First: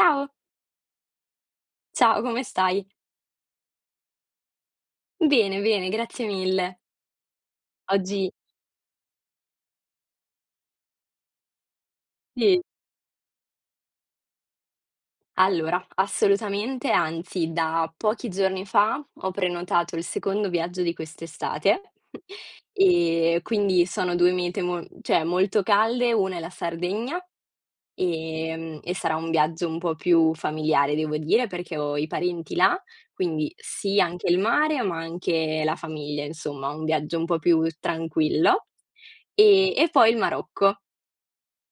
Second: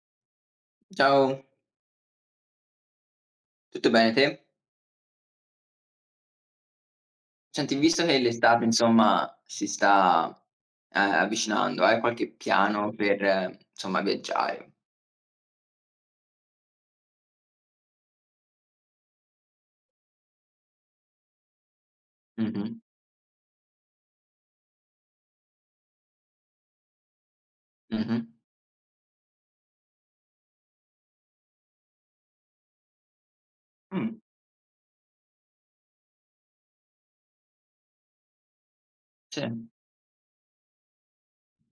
Ciao, Ciao, ciao, come stai? tutto bene te? Bene, bene, grazie mille. Senti, visto che Oggi l'estate insomma si sta avvicinando, hai qualche sì. piano per insomma viaggiare? Allora, assolutamente, anzi, da pochi giorni fa ho prenotato il secondo viaggio di quest'estate Mh-mh, e quindi sono 2 mete mo cioè molto calde, una è la Sardegna, mh-mh, e sarà un viaggio un po' più familiare devo dire, perché ho i parenti là, quindi sì mh, anche il mare, ma anche la famiglia, insomma, un viaggio un po' più tranquillo. sì, E poi il Marocco.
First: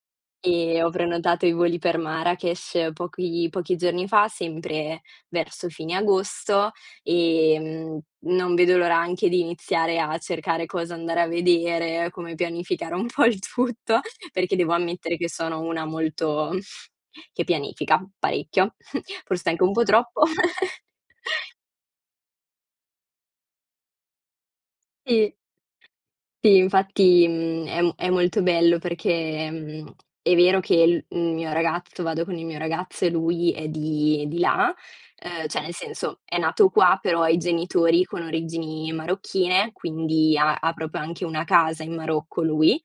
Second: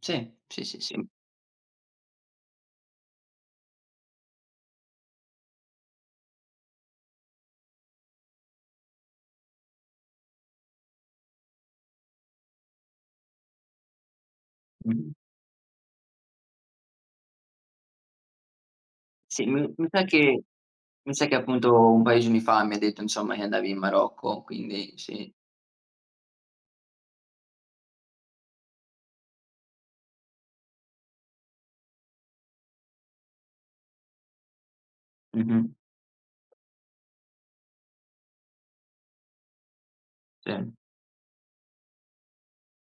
sì, sì, E sì, ho sì, prenotato i voli per Marrakech pochi giorni fa, sempre verso fine agosto, non vedo l'ora anche di iniziare a cercare cosa andare a vedere, come pianificare un po' il tutto, perché devo mh-mh. ammettere che sono una molto che pianifica parecchio, Sì, forse anche un mi po' mi sa troppo. che mi sa che appunto un paio di giorni fa mi hai detto insomma che andavi in Marocco, quindi Sì. Sì, infatti, è molto bello perché, è vero che il mio ragazzo vado con il mio ragazzo e lui è di là, cioè mh-mh, nel senso è nato qua, però ha i genitori con origini marocchine, quindi sì, ha proprio anche una casa in Marocco lui.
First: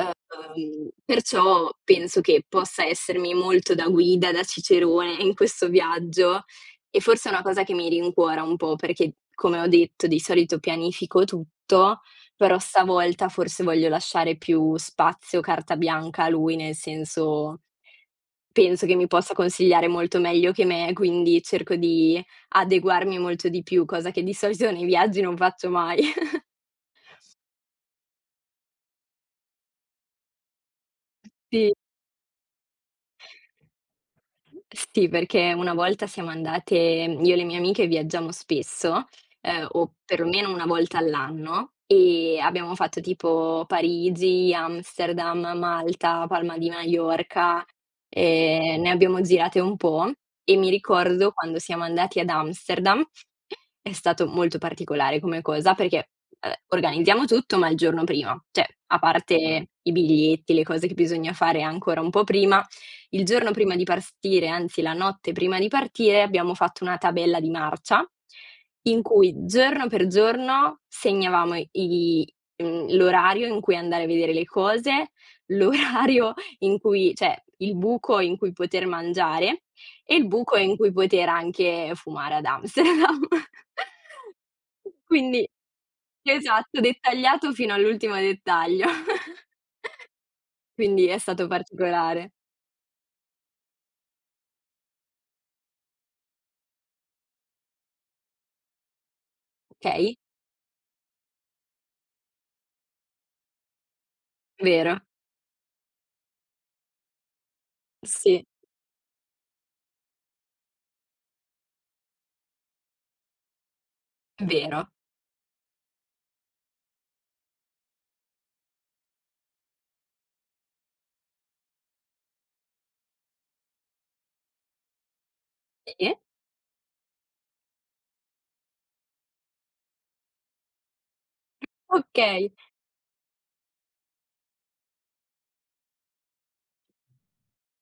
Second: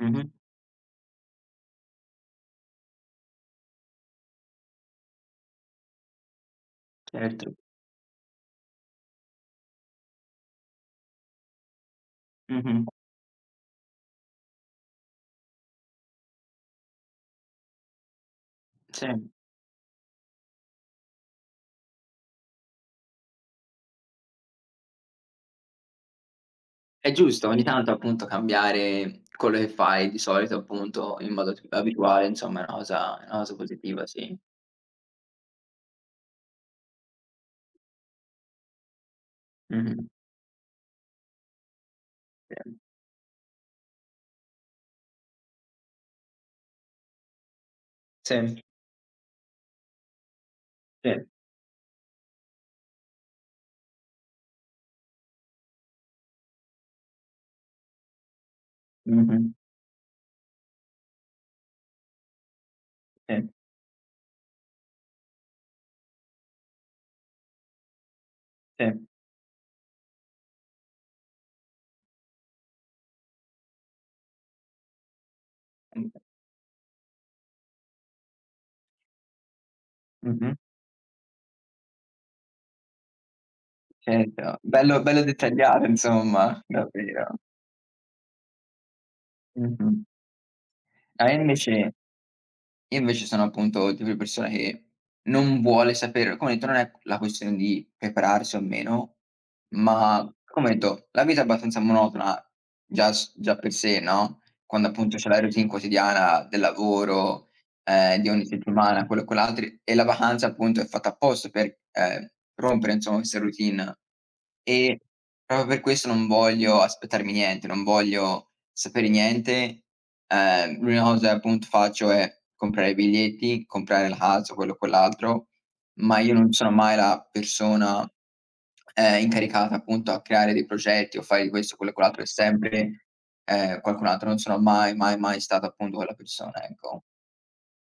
mh-mh, Perciò penso che possa essermi molto da guida, da cicerone in questo viaggio e forse è una certo, cosa che mi rincuora un po' perché, come ho detto, di solito pianifico tutto, però mh-mh, stavolta forse voglio lasciare più spazio, carta bianca a lui, nel senso penso che mi sì. possa consigliare molto meglio che me, quindi cerco di adeguarmi molto di più, cosa che di solito nei viaggi non faccio mai. È giusto ogni tanto appunto cambiare quello che fai di solito appunto in modo t Sì. abituale, insomma è una cosa positiva, sì. Sì, perché una volta io e le mie amiche viaggiamo spesso, o Mh-mh. perlomeno 1 volta all'anno, e abbiamo fatto tipo Parigi, Amsterdam, Malta, Palma di Maiorca, Sì, ne abbiamo girate un po', e mi sì, ricordo quando siamo andati ad Amsterdam è stato molto particolare come cosa perché, organizziamo tutto, ma il giorno prima, cioè a mh-mh, parte i biglietti, le cose che bisogna fare ancora un po' prima, il sì, giorno prima di partire, anzi la notte prima di partire, abbiamo fatto una tabella di marcia in sì, cui giorno per giorno segnavamo l'orario in cui andare a vedere le cose, mh, l'orario in cui cioè il buco in cui poter mangiare e il mh-mh, buco in cui poter anche fumare ad Amsterdam. certo. Bello bello Quindi dettagliato insomma, esatto, davvero. dettagliato fino all'ultimo dettaglio. Mh-mh. Quindi è No, io stato invece particolare. Io invece sono appunto il tipo di persona che non vuole sapere. Come ho detto, non è la questione di prepararsi o meno, Okay, ma come ho detto la vita è abbastanza monotona già per sé, no, quando vero. appunto c'è la routine quotidiana del lavoro, di Sì, ogni settimana, quello e quell'altro, e la vacanza appunto è fatta apposta per, rompere insomma questa routine. vero. E Proprio per questo non voglio aspettarmi niente, non voglio sapere niente. L'unica cosa che appunto faccio è comprare i biglietti, comprare la casa, quello o quell'altro, Sì, ma io non sono mai la persona, incaricata appunto a creare dei progetti o fare di questo, quello e quell'altro; è okay. sempre, qualcun altro. Non sono mai, mai, mai stata appunto quella persona, ecco.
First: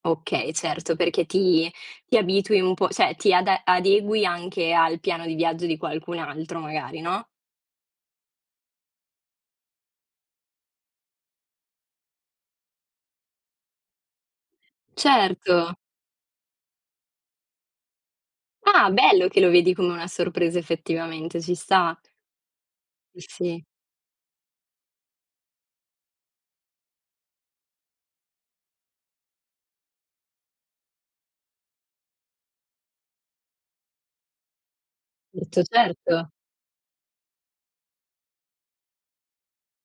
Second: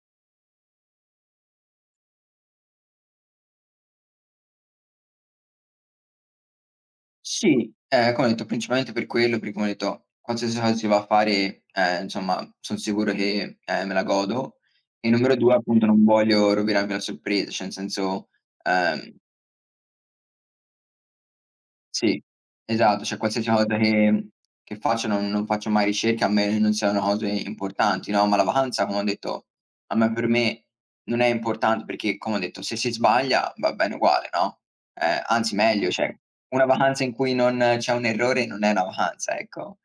Okay, certo, perché ti abitui un po' cioè ti ad adegui anche al piano di viaggio di qualcun altro magari, no? Sì, come ho detto principalmente per quello, perché come ho detto qualsiasi cosa si va a fare, insomma son sicuro che, me la godo, e numero Certo. 2 appunto non voglio rovinarmi la sorpresa, cioè nel senso, Ah, ehm bello che lo vedi come una sorpresa effettivamente, ci sta. sì, esatto, cioè Sì, qualsiasi sì. cosa che faccio non faccio mai ricerche, a meno che non siano cose importanti, no, ma la vacanza, come ho detto, a me per me non è importante, perché, come ho detto, se si sbaglia va bene uguale, no, anzi Certo, meglio, cioè certo. una vacanza in cui non c'è un errore non è una vacanza, ecco.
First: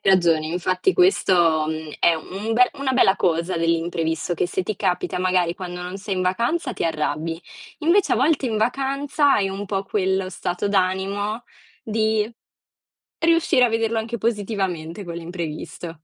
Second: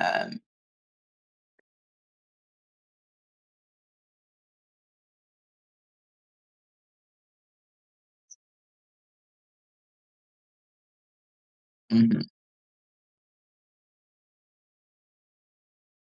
Hai ragione, infatti questo, è un be una bella cosa dell'imprevisto, che se ti capita magari quando non sei in vacanza ti arrabbi. Invece a volte in vacanza hai un po' quello stato d'animo mh-mh. di riuscire a vederlo anche positivamente quell'imprevisto.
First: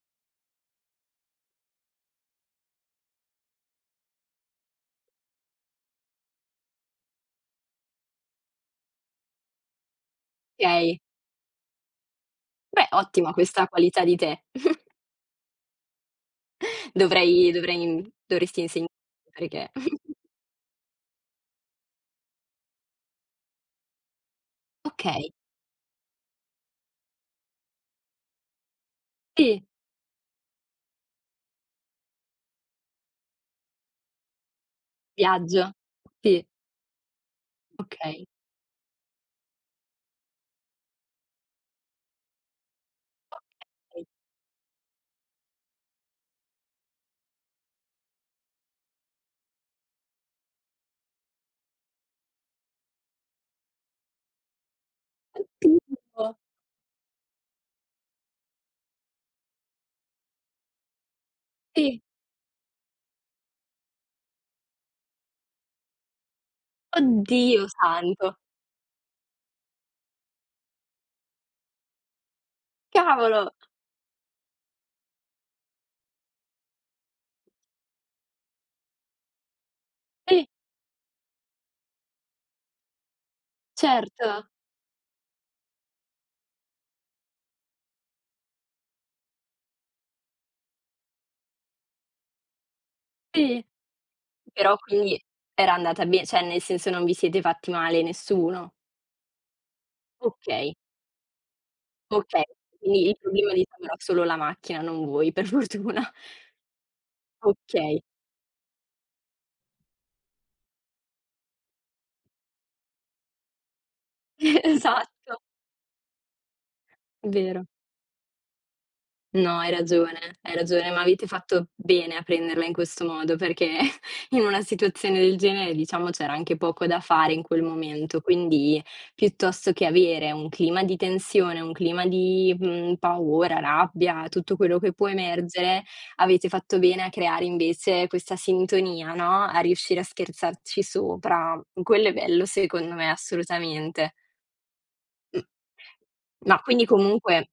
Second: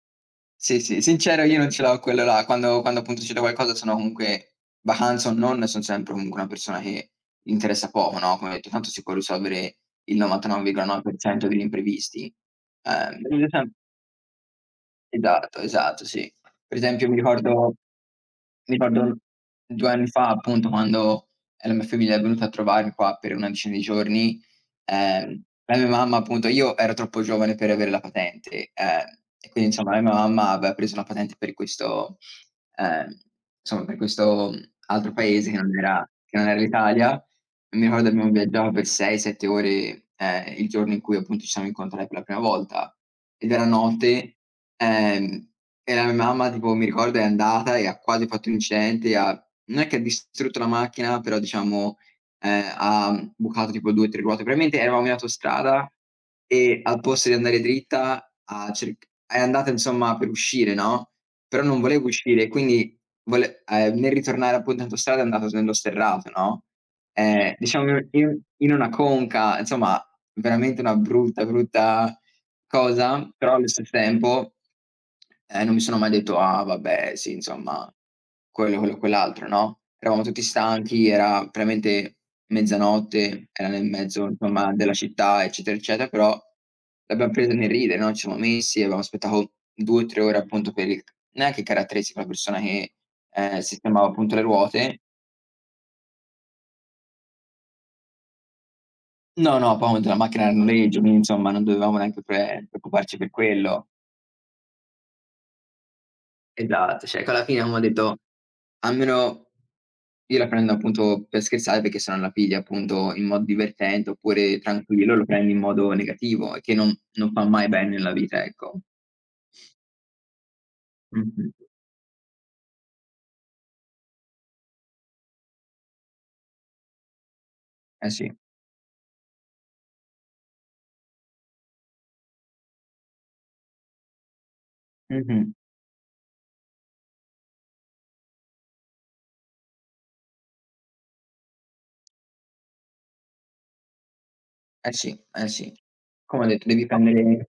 Sì, sì, sincero, io non ce l'ho quello là. Quando appunto succede qualcosa sono comunque, vacanza o non, son sempre comunque una persona che gli interessa poco, no, come ho detto tanto si può risolvere il Okay. 99,9% degli imprevisti. Beh, Ehm, ottima questa qualità di te. Esatto, esatto, sì. Per esempio, mi Dovrei ricordo dovrei dovresti mi ricordo insegnarmi perché 2 anni fa, appunto, quando, la mia famiglia è venuta a trovarmi qua per una decina di giorni, Okay. La mia mamma appunto, io ero troppo giovane per avere la patente, e Sì, quindi insomma la mia mamma aveva preso una patente ehm, per questo altro paese che viaggio. non era che Sì, non era l'Italia. Mi ricordo okay. abbiamo viaggiato per 6, 7 ore, il giorno in cui appunto ci siamo incontrati per la prima volta, ed era Okay. notte, ehm, e la mia mamma tipo mi ricordo è andata e ha quasi fatto un incidente, ha non è che ha distrutto la macchina, però diciamo ha bucato tipo 2, 3 ruote. Probabilmente eravamo in autostrada Alpino, e al posto di andare dritta ha cerc è andata insomma per uscire, no, però non sì. volevo uscire e quindi vole nel ritornare appunto in autostrada è andato s nello sterrato, no, Oddio diciamo santo, in una conca, insomma veramente una brutta, brutta cosa, cavolo! però allo stesso tempo, non mi sono mai detto: "Ah vabbè, sì insomma, quello, quell'altro", no, eravamo tutti Eh, stanchi, era veramente mezzanotte, era nel mezzo certo, insomma della città, eccetera, eccetera, però l'abbiam presa nel ridere, no, ci siamo messi, abbiamo aspettato 2, 3 ore appunto per il, neanche caratteristico, la persona che, sì. sistemava appunto le Però ruote. quindi era andata be cioè nel senso non vi siete fatti male nessuno? No, no, poi ho avuto, la macchina era a Okay, noleggio, quindi insomma non dovevamo neanche okay. Quindi preoccuparci il per problema diciamo quello. era solo la macchina, non voi per fortuna. Esatto, cioè che alla fine abbiamo Okay, detto almeno io la prendo appunto per scherzare, perché se non la pigli appunto in modo divertente oppure tranquillo, lo esatto, prendi in modo negativo, e che non fa vero. mai bene nella vita, ecco. No, hai ragione, ma avete Mh-mh. fatto bene a prenderla in questo modo, perché in una situazione del genere, diciamo, c'era anche poco da fare in quel Eh momento, sì. quindi piuttosto che avere un clima di tensione, un clima di, paura, rabbia, tutto quello che può Mh-mh. emergere, avete fatto bene a creare invece questa sintonia, no, a riuscire a scherzarci sopra. Quello è bello secondo me, assolutamente. Eh sì, Mh. eh sì. Come ho Ma detto quindi devi comunque prendere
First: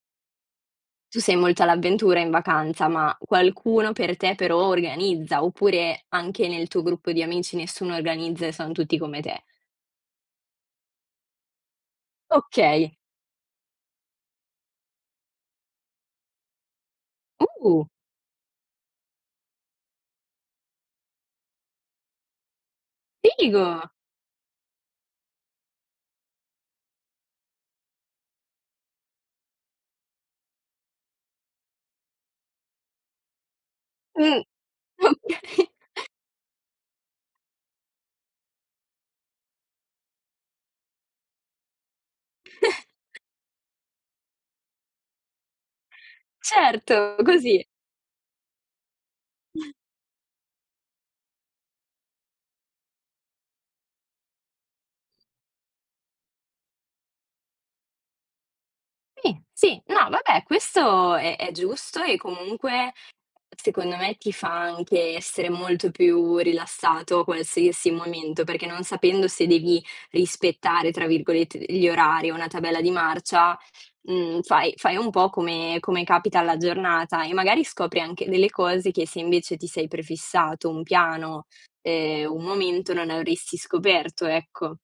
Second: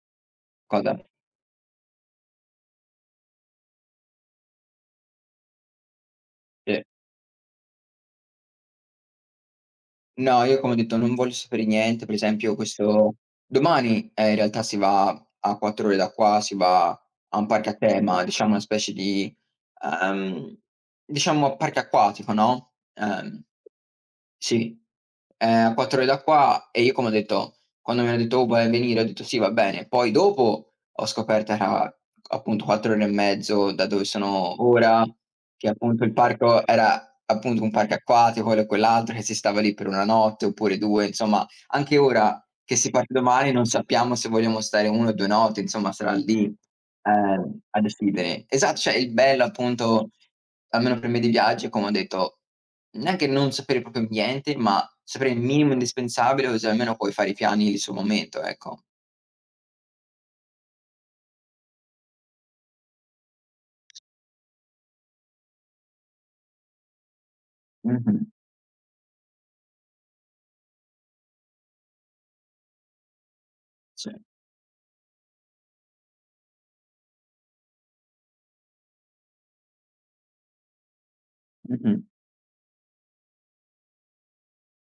cosa? tu sei molto all'avventura in vacanza, ma qualcuno per te però organizza, oppure anche nel tuo Sì. gruppo di amici nessuno organizza e son tutti come te? No, io come ho detto non voglio sapere niente, per esempio Okay. questo domani, in realtà si va a 4 ore da qua, si va a un parco a Uh, tema, diciamo una specie di, ehm, diciamo parco acquatico, no, Figo! sì, a 4 ore da qua, e io come ho detto quando mi hanno detto: "Oh, vuoi venire?", ho detto: "Sì, va bene." Poi dopo ho scoperto era appunto 4 ore e mezzo da dove Mh, sono ora, okay. che appunto il parco era appunto un parco acquatico, quello e quell'altro, che si stava lì per 1 notte oppure 2, insomma anche ora che si parte domani non sappiamo se vogliamo stare 1 o 2 notti, insomma sarà lì, Certo, così. a decidere. Esatto, cioè il bello appunto, almeno per me, dei viaggi, è come ho detto, neanche non sapere proprio niente, ma sapere il minimo indispensabile, così almeno puoi fare i piani lì sul momento, ecco. Sì, sì, no vabbè questo è giusto e comunque secondo me ti fa anche essere molto più rilassato a qualsiasi Mh-mh. momento, perché non sapendo se devi rispettare, tra virgolette, gli orari o una tabella di marcia, Sì. Fai un po' come capita alla giornata e magari scopri anche delle cose che se invece ti sei prefissato un piano, Mh-mh. Un momento, non avresti scoperto, ecco.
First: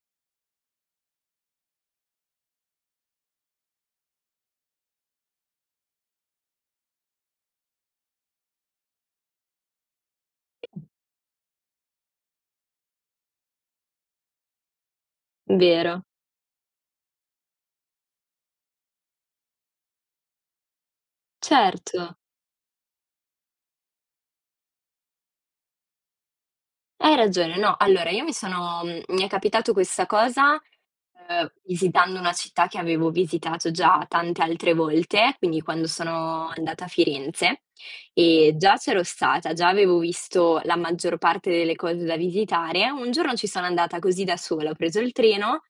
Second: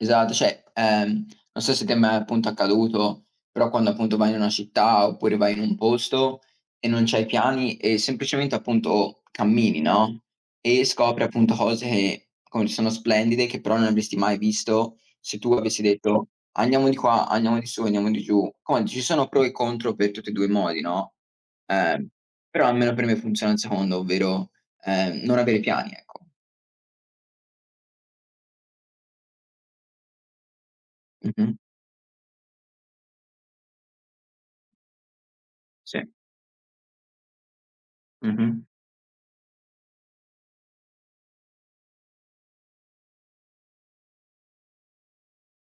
Esatto, cioè, non so se ti è mai appunto accaduto, però quando appunto vai in una città oppure vai in un posto e non c'hai piani e semplicemente appunto cammini, no, e scopri appunto cose che come sono splendide, che però non avresti mai visto se tu avessi Vero, detto: "Andiamo di qua, andiamo di su, andiamo di giù". Come ci sono pro e contro per tutti e 2 i modi, no, certo, ehm, però almeno per me funziona il secondo, ovvero, non avere piani, ecco. hai ragione. No, allora io mi è capitato questa cosa. Ehm, Mh-mh. visitando una città che avevo visitato già tante altre volte, quindi quando Sì. sono andata a Firenze, Mh-mh. e già c'ero stata, già avevo visto la maggior parte delle cose da visitare. Un giorno ci sono andata così da sola, ho preso il treno,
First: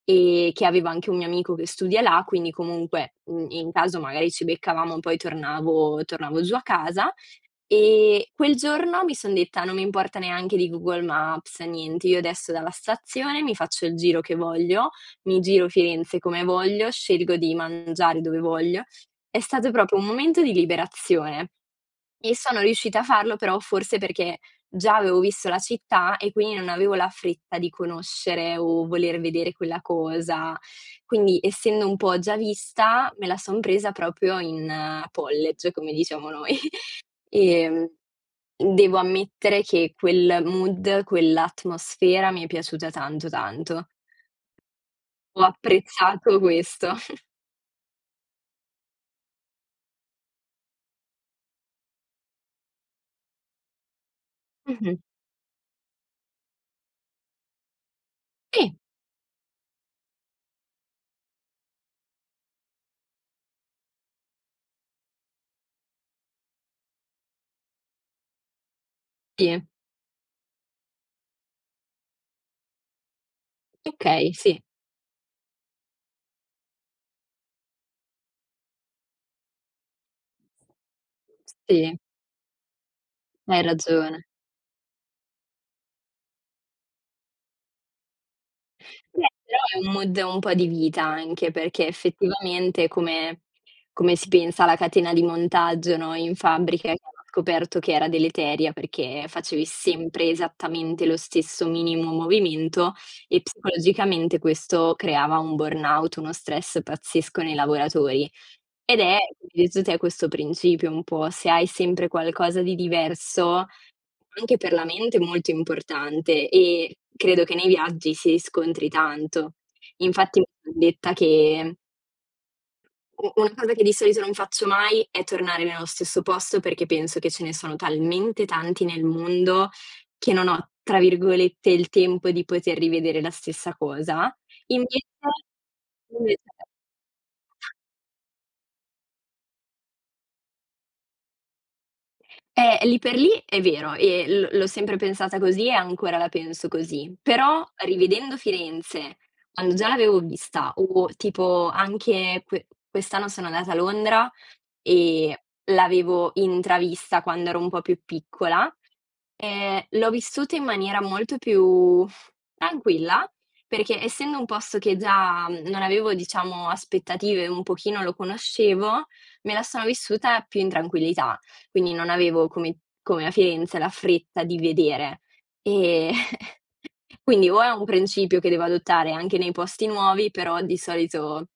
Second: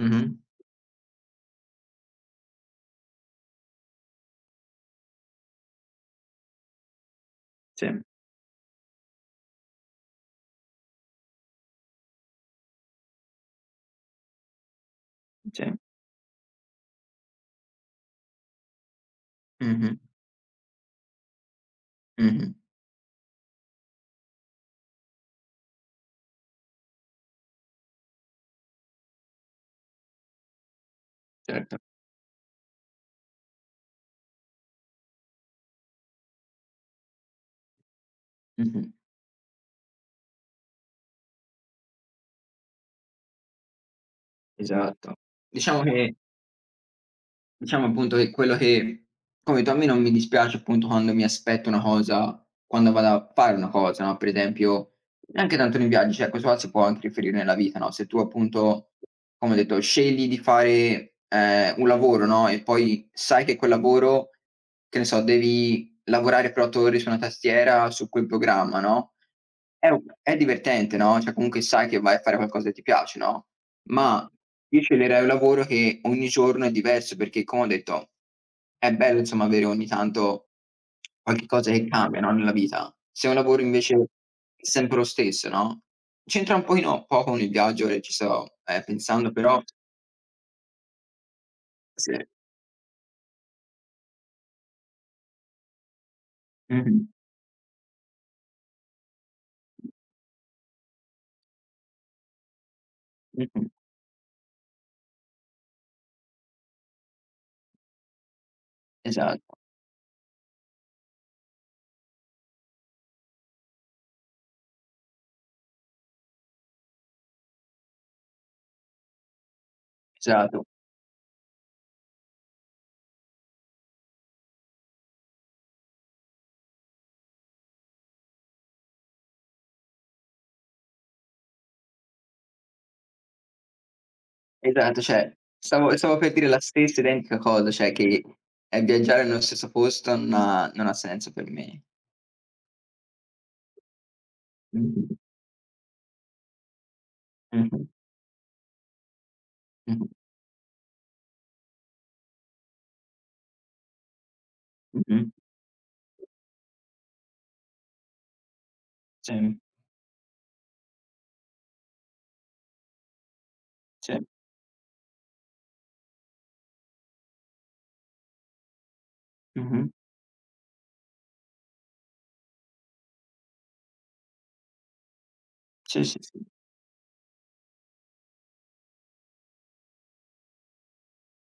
Mh-mh. Che avevo anche un mio amico che studia là, quindi comunque, in caso magari ci beccavamo, poi tornavo giù a casa. Sì. Quel giorno mi son detta: "Non mi importa neanche di Google Maps, niente, io adesso dalla stazione mi faccio il giro che voglio, mi Sì. giro Firenze come voglio, scelgo di mangiare dove voglio." È stato Mh-mh, proprio un momento di liberazione e mh-mh, sono riuscita a farlo però forse perché già avevo visto la città e quindi non avevo la fretta di conoscere o voler vedere quella cosa. Quindi certo. essendo un po' già vista, me la son presa proprio in college, come diciamo noi. Ehm, Mh-mh, devo ammettere che quel mood, quell'atmosfera mi è piaciuta tanto, tanto. esatto. Ho Diciamo che apprezzato questo. diciamo appunto che quello che, capito, a me non mi dispiace appunto quando mi aspetto una cosa, quando vado a fare una cosa, no, per esempio, Mh-mh. neanche tanto nei viaggi, cioè questo qua si può anche riferire nella vita, no, se tu Sì, appunto, come ho detto, scegli di fare, un lavoro, no, e poi sai che quel lavoro, che ne so, devi lavorare 4 ore su una tastiera, su quel programma, no, sì, è divertente, no, cioè comunque sai che vai a fare qualcosa che ti piace, no, ma okay, sì, io sceglierei un lavoro che ogni giorno è diverso, perché, come ho detto, è bello insomma avere ogni tanto qualche cosa che sì, cambia, no, nella vita. Se è un hai lavoro invece ragione. è sempre lo stesso, no, c'entra un pochino poco con il viaggio e ci sto, Beh, pensando, però però è un mood un po' di vita anche, perché se effettivamente come si pensa alla catena di montaggio, no, in fabbrica che mh-mh, hanno scoperto che era deleteria perché facevi sempre esattamente lo stesso minimo movimento e mh-mh, psicologicamente questo creava un burnout, uno stress pazzesco nei lavoratori. Ed è, come esatto, hai detto te, questo principio un po': se hai sempre qualcosa di diverso anche per la mente è molto importante e credo che nei viaggi si scontri tanto. Infatti mi esatto. son detta che u una cosa che di solito non faccio mai è tornare nello stesso posto perché penso che ce ne sono talmente tanti nel mondo che non ho, tra virgolette, "il tempo" di poter rivedere la stessa cosa. Esatto, Invece cioè stavo per dire invece la stessa identica cosa, cioè che, viaggiare nello stesso posto non ha senso per me. eh, lì per lì è vero e l'ho sempre Mh-mh. pensata così e ancora la penso così, però Mh-mh. rivedendo Firenze, quando già Mh-mh. l'avevo vista o tipo anche quest'anno sono andata a Londra Mh-mh. e l'avevo intravista quando ero un po' più piccola, Sì, l'ho vissuta in maniera molto più tranquilla, perché sì. essendo un posto che già non avevo diciamo aspettative, un pochino lo conoscevo, me la sono Mh-mh. vissuta più in tranquillità. Quindi non avevo come a Firenze la fretta di vedere. Sì, Ehm, sì, sì. quindi o è un principio che devo adottare anche nei posti nuovi, però di solito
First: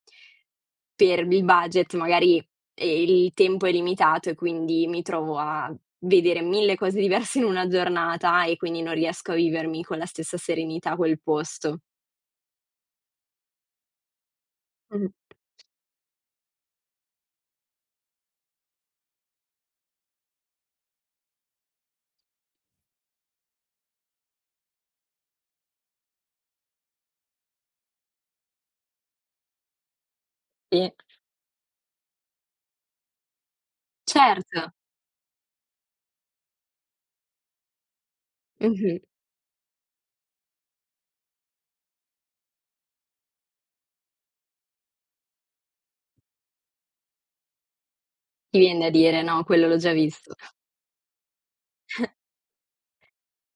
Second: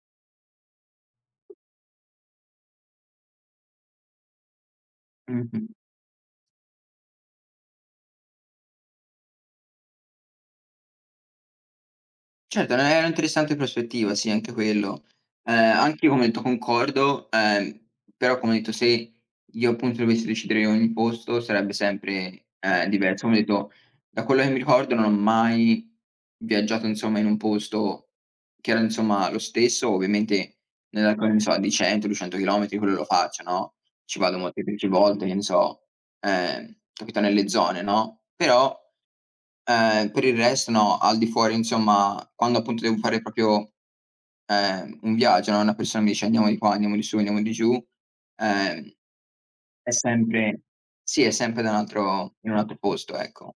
per il budget magari, il tempo è limitato e quindi mi trovo Mh-mh. a vedere 1000 cose diverse in una giornata e quindi non riesco a vivermi con la stessa serenità quel posto. Certo, no, è un'interessante prospettiva, sì, anche quello. Mh-mh. Ehm, anch'io come hai detto concordo, però come ho detto se io appunto dovessi decidere ogni posto sarebbe sempre, diverso. Come ho detto, da quello che mi ricordo non ho mai viaggiato insomma in un posto che era insomma lo stesso, ovviamente Sì, nell'arco, che ne so, di 100, 200 chilometri, quello lo faccio, no, ci vado certo. molteplici volte, che ne so, capito, nelle zone, no, però Mh-mh. Per il resto no, al di fuori insomma, quando appunto devo fare proprio, un viaggio, no, una persona mi dice: "Andiamo di qua, andiamo di su, andiamo di giù", Ti vien da ehm, dire: "No, quello l'ho è già visto." sempre sì, è sempre da un altro in un altro posto, ecco.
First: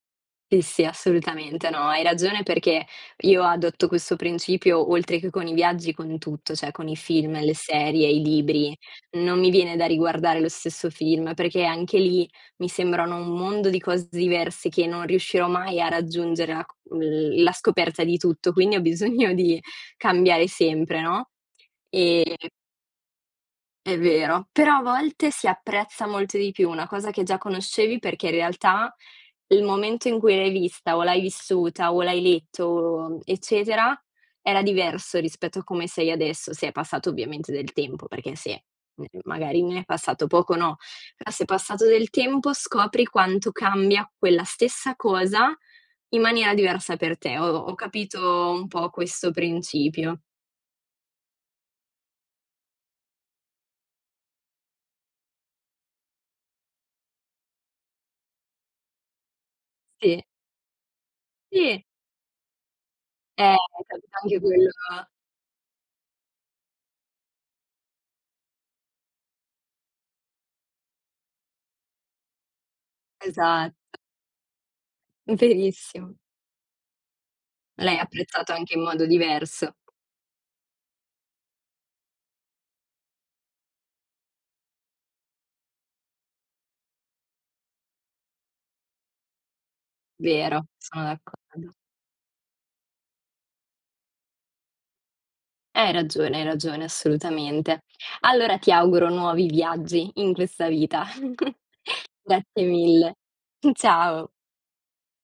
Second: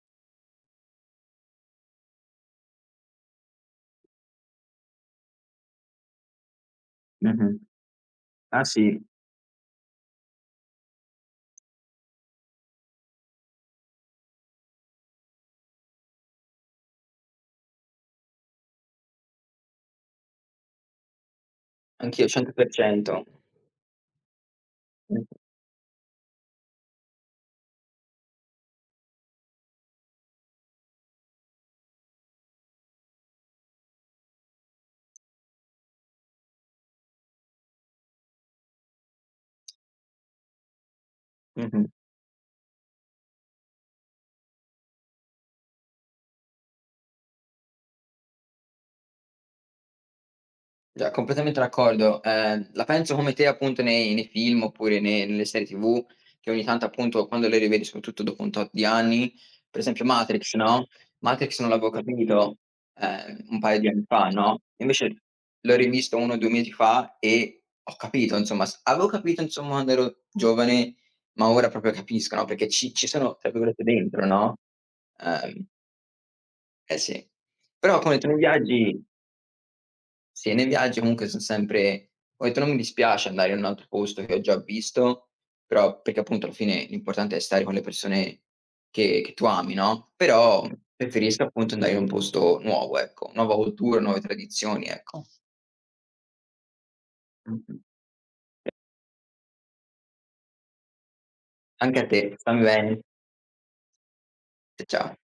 Sì, sì, assolutamente. No, hai ragione perché io adotto questo principio oltre che con i viaggi, con tutto, cioè con i film, le Mh-mh. serie, i Ah libri. sì. Non mi viene da riguardare lo stesso film perché anche lì mi sembrano un mondo di cose diverse che non riuscirò mai a raggiungere la c l la scoperta di tutto, quindi ho bisogno di cambiare sempre, no, Anch'io, ehm 100%. è vero, però a volte Mh-mh. si apprezza molto di più una cosa che già conoscevi perché in realtà il momento in cui l'hai vista o l'hai vissuta o l'hai letto, eccetera, era diverso rispetto a come sei adesso, se è passato ovviamente del tempo, perché se magari ne è passato poco no, però se è passato Mh-mh. del tempo scopri quanto cambia quella stessa cosa in maniera diversa per te. Ho capito un po' questo principio. Già, completamente d'accordo. La penso come te appunto nei film oppure ne nelle serie TV, che ogni tanto appunto quando le rivedi, soprattutto dopo un tot di anni, per esempio Sì, Matrix, no, Matrix non sì, l'avevo capito, eh, un paio di anni capita fa, anche no, quello. invece l'ho rivisto 1 o 2 mesi fa e ho capito insomma, s avevo capito insomma quando ero giovane, ma ora proprio capisco, no, perché ci sono tra Esa virgolette "dentro", no, ehm, Verissimo. eh sì. L'hai Però come nei apprezzato anche in modo viaggi diverso, sì, nei viaggi comunque son sempre, ho detto: "Non mi dispiace andare in un altro posto che ho già visto", però perché appunto alla fine l'importante è stare con le persone che tu ami, no, vero, però sono preferisco d'accordo. appunto andare in un posto nuovo, ecco, nuova cultura, nuove tradizioni, ecco. Hai ragione, Mh-mh. assolutamente. Allora ti auguro nuovi viaggi in questa vita. Anche a te, stammi Grazie bene. mille. Ciao. Ciao.